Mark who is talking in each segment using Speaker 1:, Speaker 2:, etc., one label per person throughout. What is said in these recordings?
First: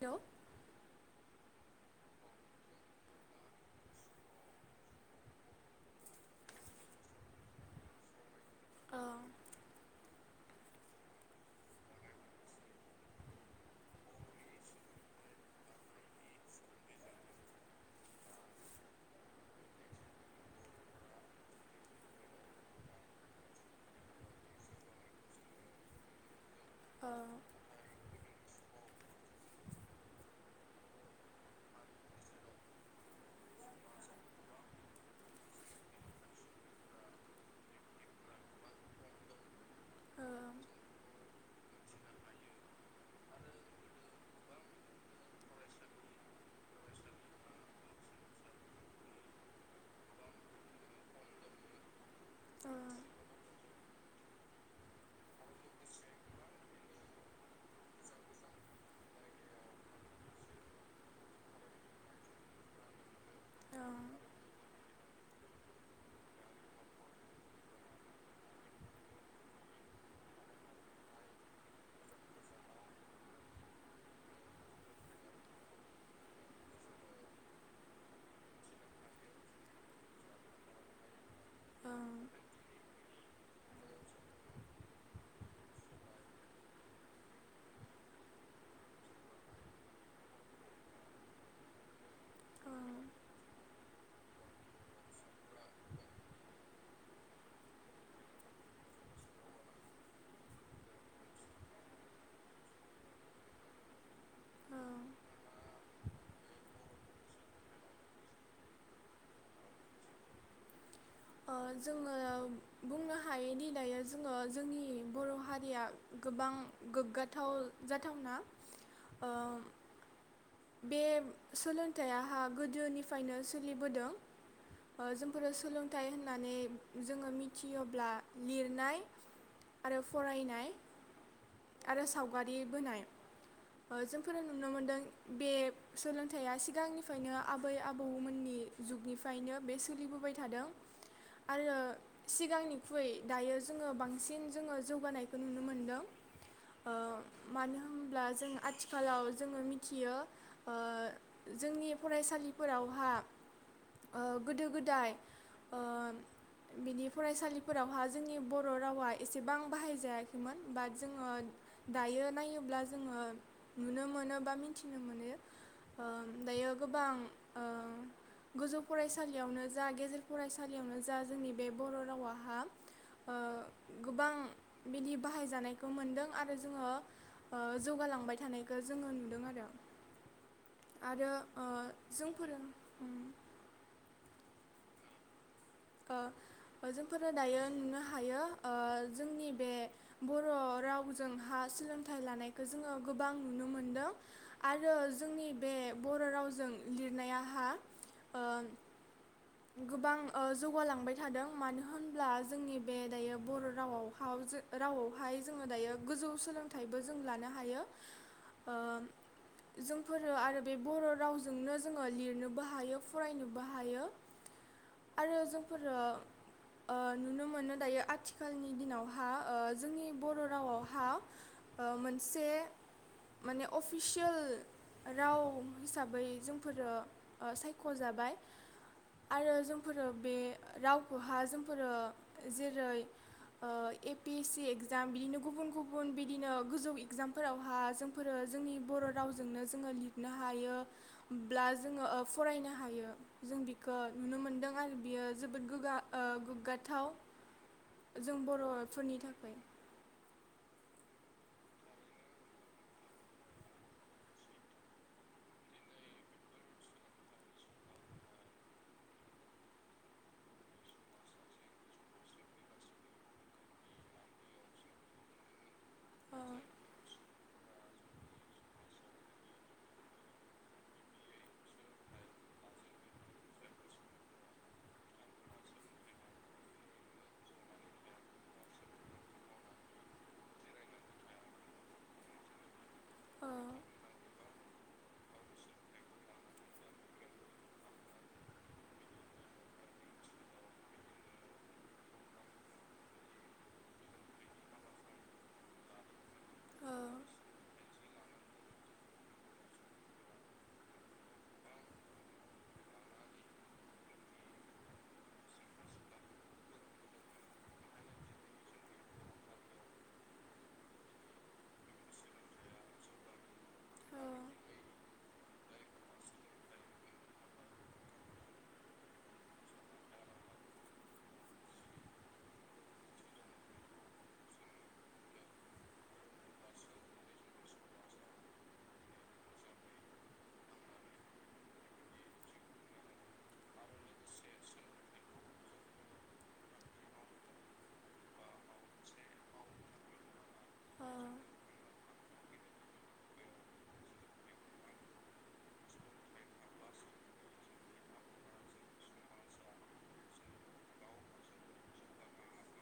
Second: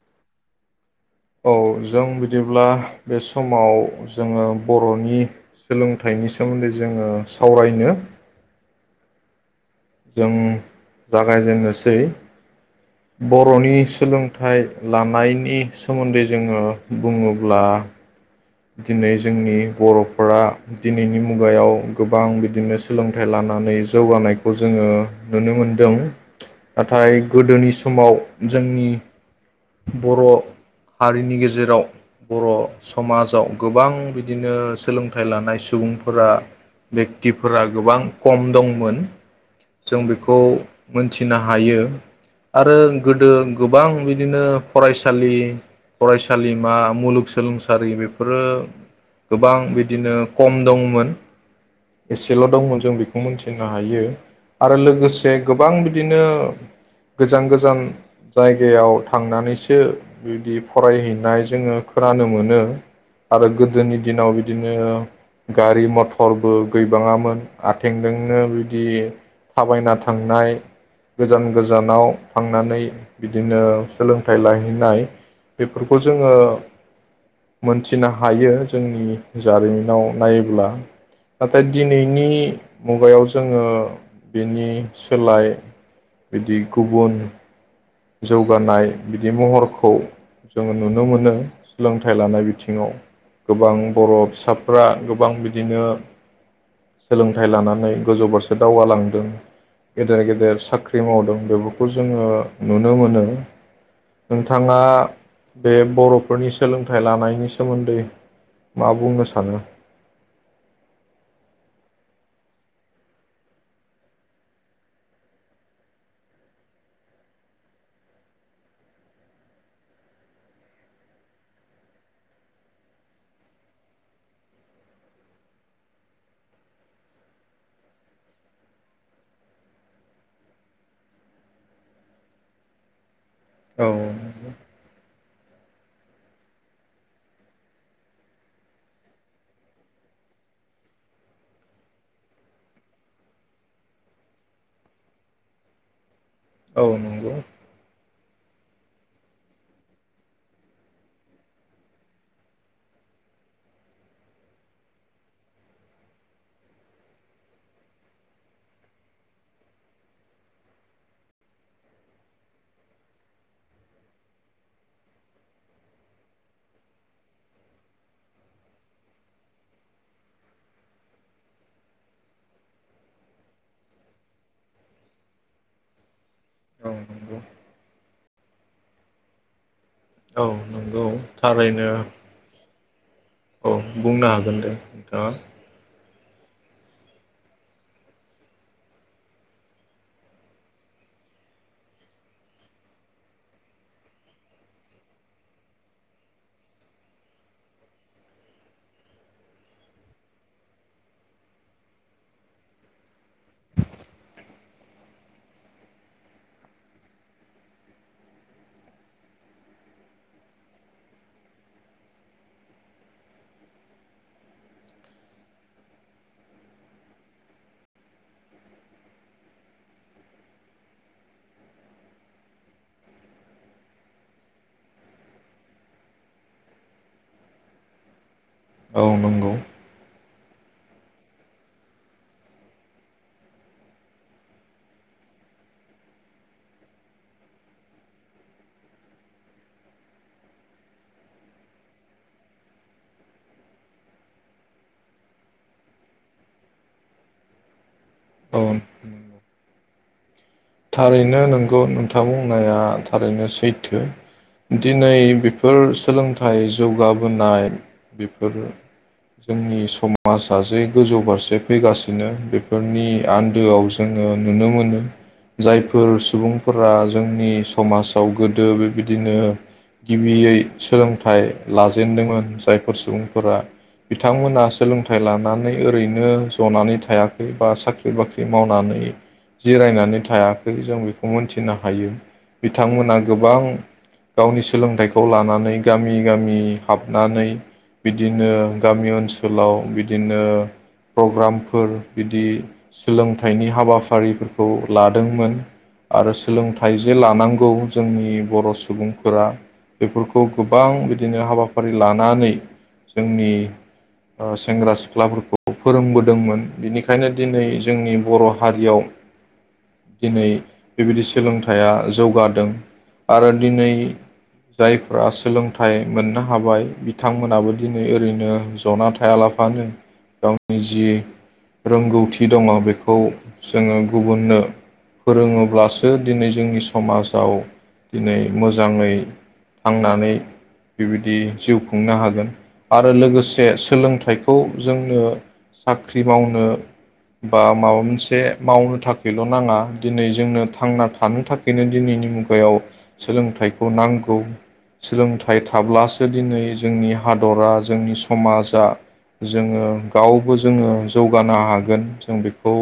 Speaker 1: Hello
Speaker 2: औ जों बिदिब्ला बे समाव जोङो बरनि सोलोंथाइनि सोमोन्दै जोङो सावरायनो
Speaker 1: औ
Speaker 2: जों जागायजेननोसै बरनि सोलोंथाइ लानायनि सोमोन्दै जोङो बुङोब्ला दिनै जोंनि बरफोरा दिनैनि मुगायाव गोबां बिदिनो सोलोंथाइ लानानै जौगानायखौ जोङो नुनो मोनदों
Speaker 1: ओ
Speaker 2: नाथाय गोदोनि समाव जोंनि बर' हारिनि गेजेराव बर' समाज- आव गोबां बिदिनो सोलोंथाइ लानाय सुबुंफोरा बेक्तिफोरा गोबां खम दंमोन। जों
Speaker 1: ओ
Speaker 2: बेखौ मो- नथिनो हायो आरो गोदो गोबां बिदिनो फरायसालि फरायसालिमा मुलुगसोलोंसारि- गोबां बिदिनो खम दंमोन। एसेल' दंमोन जों बेखौ मि- थिनो हायो आरो लोगोसे गोबां बिदिनो गोजान गोजान जायगायाव थांनानैसो बिदि फरायहैनाय जोङो खोनानो मोनो। आरो गोदोनि दिनाव बिदिनो- गारि मथरबो गैबाङामोन आथिंजोंनो बिदि थाबायना थांनाय गोजान गोजानाव थांनानै बिदिनो सोलोंथाइ लाहैनाय बेफोरखौ जोङो- मिथिनो हायो जोंनि जारिमिनाव नायोब्ला नाथाय दिनैनि
Speaker 1: ओं
Speaker 2: मुगायाव जोङो बेनि सोलाय बिदि गुबुन- जौगानाय बिदि महरखौ जोङो नुनो मोनो सोलोंथाइ लानाय बिथिङाव
Speaker 1: ओं
Speaker 2: गोबां बर' फिसाफ्रा गोबां बिदिनो सोलोंथाइ लानानै गोजौ फारसे दावगालांदों गेदेर गेदेर साख्रि मावदों बेफोरखौ जोङो। नुनो मोनो नोंथाङा
Speaker 1: ओं
Speaker 2: बे बर'फोरनि सोलोंथाइ लानायनि सोमोन्दै मा बुंनो सानो?
Speaker 1: अ जोङो बुंनो हायोदि दायो जोङो जोंनि बर' हारिया गोबां गोग्गाथाव जाथावना बे सोलोंथाइहा गोदोनिफ्रायनो सोलिबोदों जोंफोरो सोलों- थाइ होननानै जोङो मिथियोब्ला लिरनाय आरो फरायनाय आरो सावगारि बोनाय,
Speaker 2: औ
Speaker 1: जोंफोर नुनो मोनदों। बे सोलोंथाइया सिगांनिफ्रायनो आबै आबौमोननि जुगनिफ्रायनो बे सोलिबोबाय थादों आरो सिगांनिख्रुइ दायो जोङो बांसिन जोङो जौगानायखौ नुनो मोनदों।
Speaker 2: औ
Speaker 1: ओ
Speaker 2: नंगौ
Speaker 1: मानो होनब्ला जों आथिखालाव जोङो मिथियो जोंनि फरायसालिफोरावहा गोदो गोदाय बिनि फरायसालिफोरावहा जोंनि बर'रावा एसेबां बाहाय जायाखैमोन बाट जोङो दायो नायोब्ला जोङो नुनो मोनो बा मिथिनो मोनो दायो गोबां गोजौ फरायसालियावनो जा गेजेर फरायसालियावनो जा जोंनि बे बर' रावहा गोबां बिदि बाहायजानायखौ मोनदों आरो
Speaker 2: औ
Speaker 1: जोङो
Speaker 2: नंगौ
Speaker 1: जौगालांबाय थानायखौ जोङो नुदों आरो
Speaker 2: औ नंगौ
Speaker 1: आरो ओ
Speaker 2: थारैनो
Speaker 1: जोंफोरो उम
Speaker 2: औ बुंनो हागोन दे ओ
Speaker 1: जोंफोरो दायो नुनो हायो जोंनि बे बर' रावजोंहा सोलोंथाइ लानायखौ जोङो गोबां नुनो मोनदों आरो जोंनि बे बर' रावजों लिरनायाहा गोबां जौगालांबाय थादों मानो होनब्ला जोंनि बे दायो बर' रावावहाव रावावहाय जोङो दायो गोजौ सोलोंथाइबो जों लानो हायो जोंफोरो आरो बे बर' रावजोंनो जोङो लिरनोबो हायो फरायनोबो हायो। आरो जोंफोरो ओ नुनो मोनो दायो आथिखालनि दिनावहा ओ जोंनि बर' रावावहा ओ मोनसे माने अफिसियेल राव हिसाबै जोंफोरो सायख'जाबाय।
Speaker 2: औ नंगौ
Speaker 1: आरो जोंफोरो बे रावखौहा जोंफोरो जेरै ओ‌ A P S C exam बिदिनो गुबुन गुबुन बिदिनो गोजौ एगजामफोरावहा जोंफोरो जोंनि बर' रावजोंनो जोङो लिरनो हायोब्ला जोङो फरायनो हायो जों ओ नुनो मोनदों आरो बियो जोबोद गोगा ओ‌ गोग्गाथाव। जों
Speaker 2: औ
Speaker 1: बर'फोरनि थाखाय
Speaker 2: थारैनो नोंगौ नोंथां बुंनाया थारैनो सैथो दिनै बेफोर थारैनो नोंगौ नोंथां बुंनाया थारैनो सैथो दिनै बेफोर सोलोंथाइ जौगाबोनाय बेफोर जोंनि समाजा जे गोजौ फारसे फैगासिनो बेफोरनि आन्दोआव जोङो नुनो मोनो जाय फोर
Speaker 1: ओ
Speaker 2: सुबुंफोरा जोंनि समाजाव गोदो बेबायदिनो गिबियै सोलोंथाइ लाजेनदोंमोन जायफोर सुबुंफोरा बिथांमोना सोलोंथाइ लानानै ओरैनो ज'नानै थायाखै बा साख्रि बाख्रि मावनानै जिरायनानै था थायाखै जों बेखौ मोनथिनो हायो बिथांमोना
Speaker 1: ओ
Speaker 2: गोबां गावनि सोलोंथाइखौ लानानै गामि गामि हाबनानै बिदिनो गामि ओनसोलाव बिदिनो प्रग्रामफोर बिदि सोलोंथाइनि हाबाफारिफोरखौ लादोंमोन आरो
Speaker 1: ओ
Speaker 2: सोलोंथाइ जे लानांगौ जोंनि बर' सुबुंफोरा बेफोरखौ गोबां बिदिनो हाबाफारि लानानै जोंनि ओ सेंग्रा सिख्लाफोरखौ फोरोंबोदोंमोन बेनिखायनो दिनै जोंनि बर' हारियाव दिनै बेबायदि सोलोंथाइया जौगादों आरो दिनै जायफ्रा सोलोंथाइ मोननो हाबाय बिथांमोनाबो दिनै ओरैनो जना थायालाफानो गावनि जि रोंगौथि दङ' बेखौ जोङो गुबुननो फोरोङोब्लासो दिनै जोंनि समाजाव दिनै मोजाङै थांनानै बेबायदि जिउ खुंनो हागोन आरो लोगोसे सोलोंथाइखौ जोंनो साख्रि मावनो बा माबा मोनसे मावनो थाखै ल' नाङा दिनै जोंनो थांना
Speaker 1: ओ
Speaker 2: थानो थाखैनो दिनैनि मुगायाव सोलोंथाइखौ नांगौ। सोलोंथाइ थाब्लासो दिनै जोंनि हादरा जोंनि समाजा जोङो गावबो जोङो जौगानो हागोन जों बेखौ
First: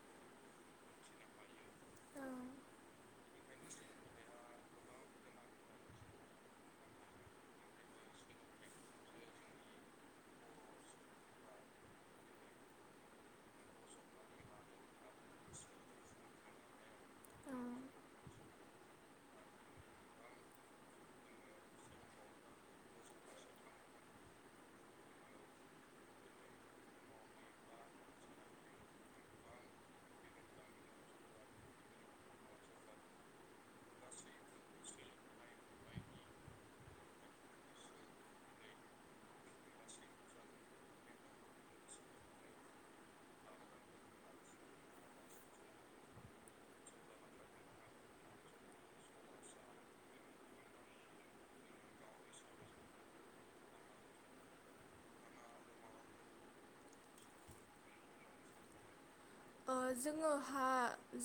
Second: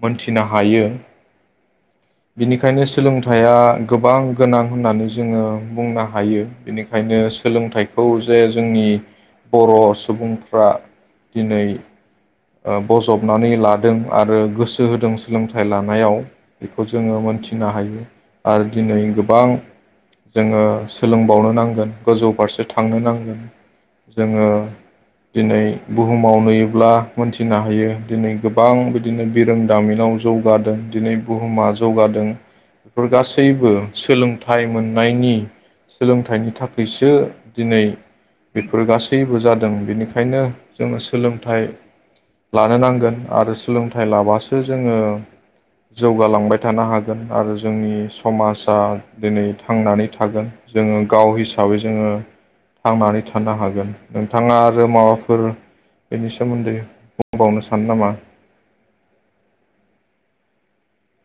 Speaker 2: मोनथिनो हायो।
Speaker 1: ओ
Speaker 2: बिनिखायनो सोलोंथाइया गोबां गोनां होननानै जोङो बुंनो हायो। बेनिखायनो सोलोंथाइखौ जे जोंनि बर' सुबुंफ्रा दिनै ओ बजबनानै लादों आरो गोसो होदों। सोलोंथाइ लानायाव बेखौ जोङो मोनथिनो
Speaker 1: ओ
Speaker 2: हायो आरो दिनै गोबां जोङो सोलोंबावनो नांगोन गोजौ फारसे थांनो नांगोन। जोङो दिनै बुहुमाव नुयोब्ला मोनथिनो हायो दिनै गोबां बिदिनो बिरोंदामिनाव जौगादों दिनै बुहुमा जौगादों बेफोर गासैबो सोलोंथाइ मोननायनि सोलोंथाइनि थाखैसो दिनै बेफोर गासैबो जादों बेनिखायनो जोङो सोलोंथाइ लानो नांगोन आरो सोलोंथाइ लाबासो जोङो जौगालांबाय थानो हागोन आरो जोंनि समाजा दिनै थांनानै थागोन जोङो गाव हिसाबै जोङो थांनानै थानो हागोन। नोंथाङा आरो माबाफोर बेनि सोमोन्दै बुंबावनो सानो नामा?
Speaker 1: ओ जोङोहा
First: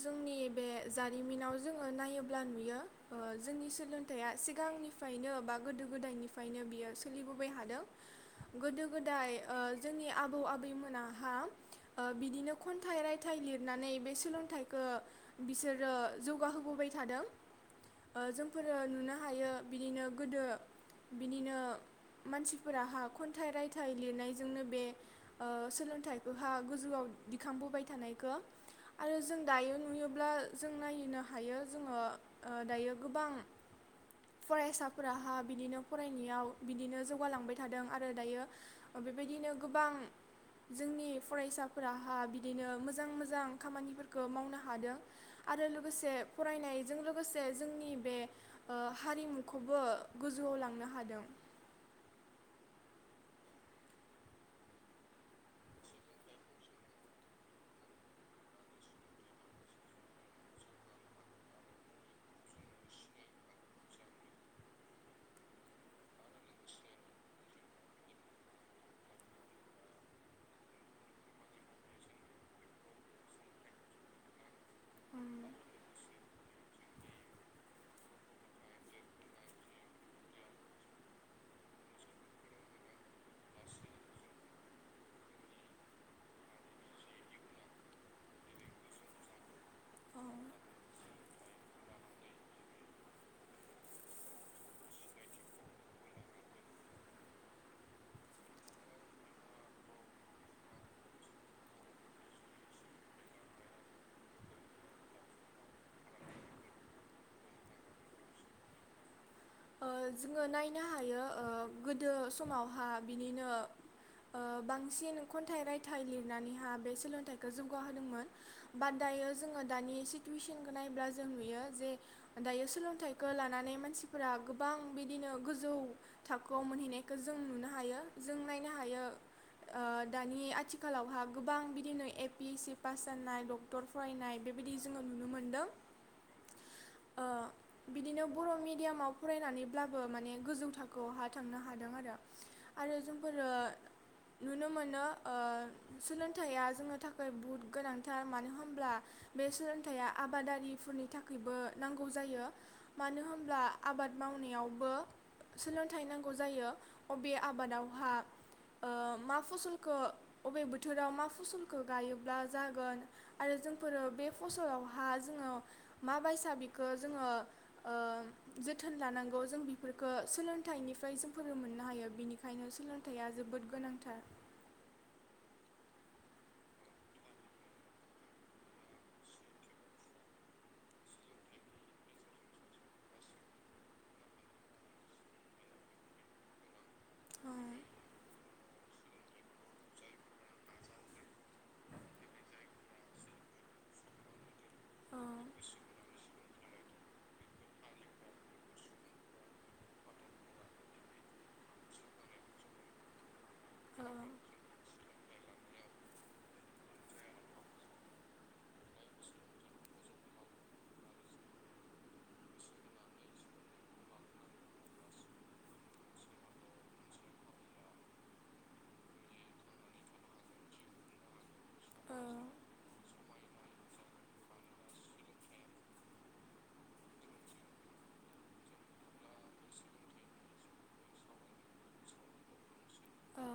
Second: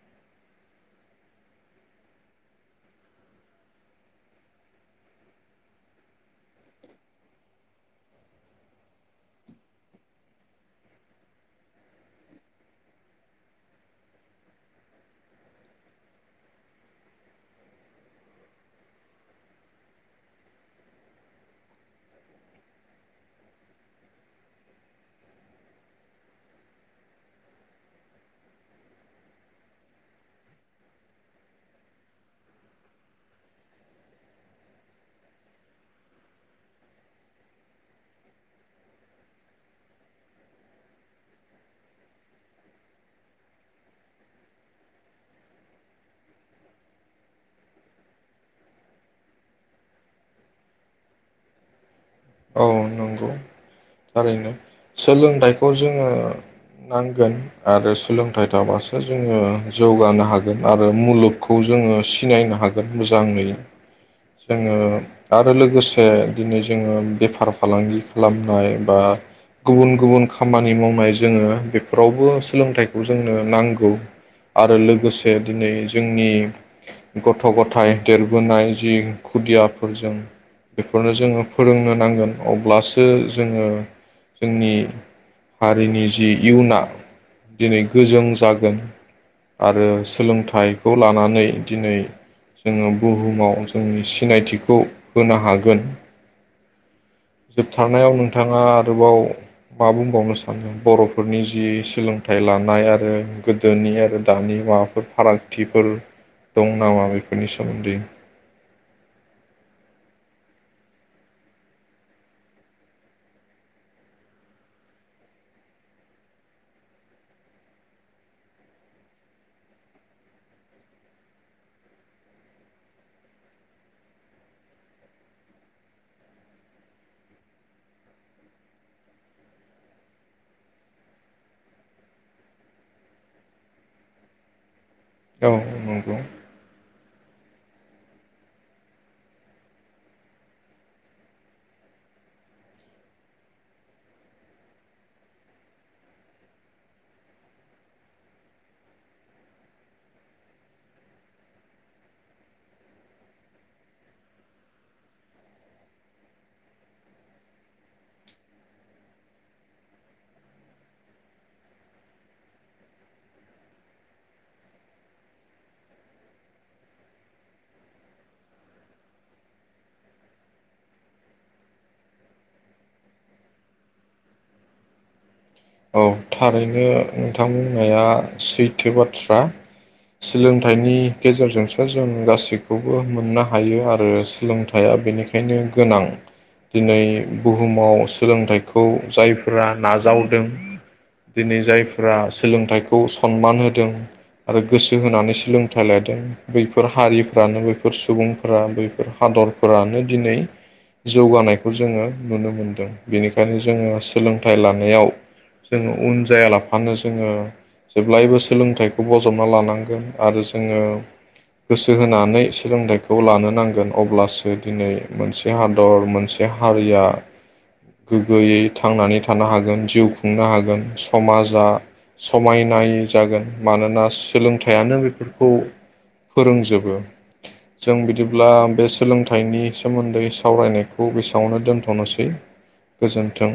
Speaker 1: जोंनि बे जारिमिनाव जोङो नायोब्ला नुयो ओ जोंनि सोलोंथाइया सिगांनिफायनो बा गोदो गोदायनिफायनो बियो सोलिबोबाय हादों। गोदो गोदाय ओ जोंनि आबौ आबैमोनाहा ओ बिदिनो खन थाइ रायथाइ लिरनानै बे सोलोंथाइखो बिसोरो जौगाहोबोबाय थादों। ओ जोंफोरो नुनो हायो बिदिनो गोदो बिनिनो मानसिफोराहा खन्थाइ रायथाइ लिरनायजोंनो बे ओ सोलोंथाइखौहा गोजौआव दि खांबोबाय थानायखो आरो जों दायो नुयोब्ला जों नायनो हायो जोङो दायो गोबां फरायसाफोराहा बिदिनो फरायनायाव बिदिनो जौगालांबाय थादों आरो दायो बेबायदिनो गोबां जोंनि फरायसाफोरा हा बिदिनो मोजां मोजां खामानिफोरखौ मावनो हादों आरो लोगोसे फरायनायजों लोगोसे जोंनि बे ओ हारिमुखौबो गोजौआव लांनो हादों।
Speaker 2: औ नंगौ थारैनो। सोलोंथाइखौ जोङो नांगोन आरो सोलोंथाइ थाबासो जोङो जौगानो हागोन आरो मुलुगखौ जोङो सिनायनो हागोन मोजाङै। जोङो आरो लोगोसे दिनै जोङो बेफार फालांगि खालामनाय बा गुबुन गुबुन खामानि मावनाय जोङो बेफोरावबो सोलोंथाइखौ जोंनो नांगौ। आरो लोगोसे
Speaker 1: उम
Speaker 2: दिनै जों जोंनि गथ' गथाय देरबोनाय जि खुदियाफोरजों बेफोरनो जोङो फोरोंनो नांगोन अब्लासो जोङो जोंनि हारिनि जि इयुना दिनै गोजों जागोन आरो
Speaker 1: औ
Speaker 2: सोलोंथाइखौ लानानै दिनै जोङो बुहुमाव जोंनि सिनायथिखौ होनो हागोन। जोबथारनायाव नोंथाङा आरोबाव मा बुंबावनो सानो बर'फोरनि जि सोलोंथाइ लानाय आरो गोदोनि आरो दानि माबाफोर फारागथिफोर दं नामा बेफोरनि सोमोन्दै।
Speaker 1: ओ जोङो नायनो हायो ओ गोदो समावहा बिनिनो ओ बांसिन खन्थाइ रायथाइ लिरनानैहा बे सोलोंथाइखो जौगाहोदोंमोन बाट दायो जोङो दानि सिटुवेसनखौ नायला जों नुयो जे दायो सोलोंथाइखो लानानै मानसि फोरा गोबां बिदिनो गोजौ थाखोआव मोनहैनायखौ जों नुनो हायो। जों नायनो हायो ओ दानि आथिखालावहा गोबां बिदिनो A P S C pass जानाय, डक्टर फरायनाय बेबायदि जोङो नुनो
Speaker 2: औ
Speaker 1: मोनदों
Speaker 2: नंगौ।
Speaker 1: ओ बिदिनो बर' मि डियामाव फरायनानैब्लाबो माने गोजौ थाखोआवहा थांनो हादों आरो। आरो जोंफोरो नुनो मोनो ओ सोलोंथाइया जोंनो थाखै बहुद गोनांथार मानो होनब्ला बे सोलोंथाइया आबादारिफोरनि थाखैबो नांगौ जायो। मानो होनब्ला आबाद मावनायावबो सोलोंथाइ नांगौ जायो। अबे आबादावहा ओ मा फसलखो अबे बोथोराव मा फसलखो गायोब्ला जागोन आरो जोंफोरो बे फसलावहा जोङो मा बायसा बेखो जोङो ओ जोथोन लानांगौ जों बेफोरफोरखो सोलोंथाइनिफ्राय जों फोरों मोननो हायो बिनिखायनो सोलोंथाइया जोबोद गोनांथार।
Speaker 2: औ थारैनो नोंथां बुंनाया सैथो बाथ्रा। सोलोंथाइनि गेजेरजोंसो जों गासैखौबो मोननो हायो आरो सोलोंथाइया बेनिखायनो गोनां दिनै। बुहुमाव सोलोंथाइखौ जायफोरा नाजावदों दिनै जायफ्रा सोलोंथाइखौ सनमान होदों आरो गोसो होनानै सोलोंथाइ लादों। बैफोर हारिफ्रानो बैफोर सुबुंफोरा बैफोर हादरफोरानो दिनै जौगानायखौ जोङो नुनो मोनदों। बेनिखायनो जोङो सोलोंथाइ लानायाव जोङो उन जायालाफानो जोङो जेब्लायबो सोलोंथाइखौ बजबना लानांगोन आरो जोङो गोसो होनानै सोलोंथाइखौ लानो नांगोन अब्लासो दिनै मोनसे हादर, मोनसे हारिया गोग्गोयै थांनानै थानो हागोन। जिउ खुंनो हागोन समाजा समायनायै जागोन मानोना सोलोंथाइयानो बेफोरखौ फोरोंजोबो। जों बिदिब्ला बे सोलोंथाइनि सोमोन्दै सावरायनायखौ बेसेबावनो दोन थ'नोसै गोजोन्थों।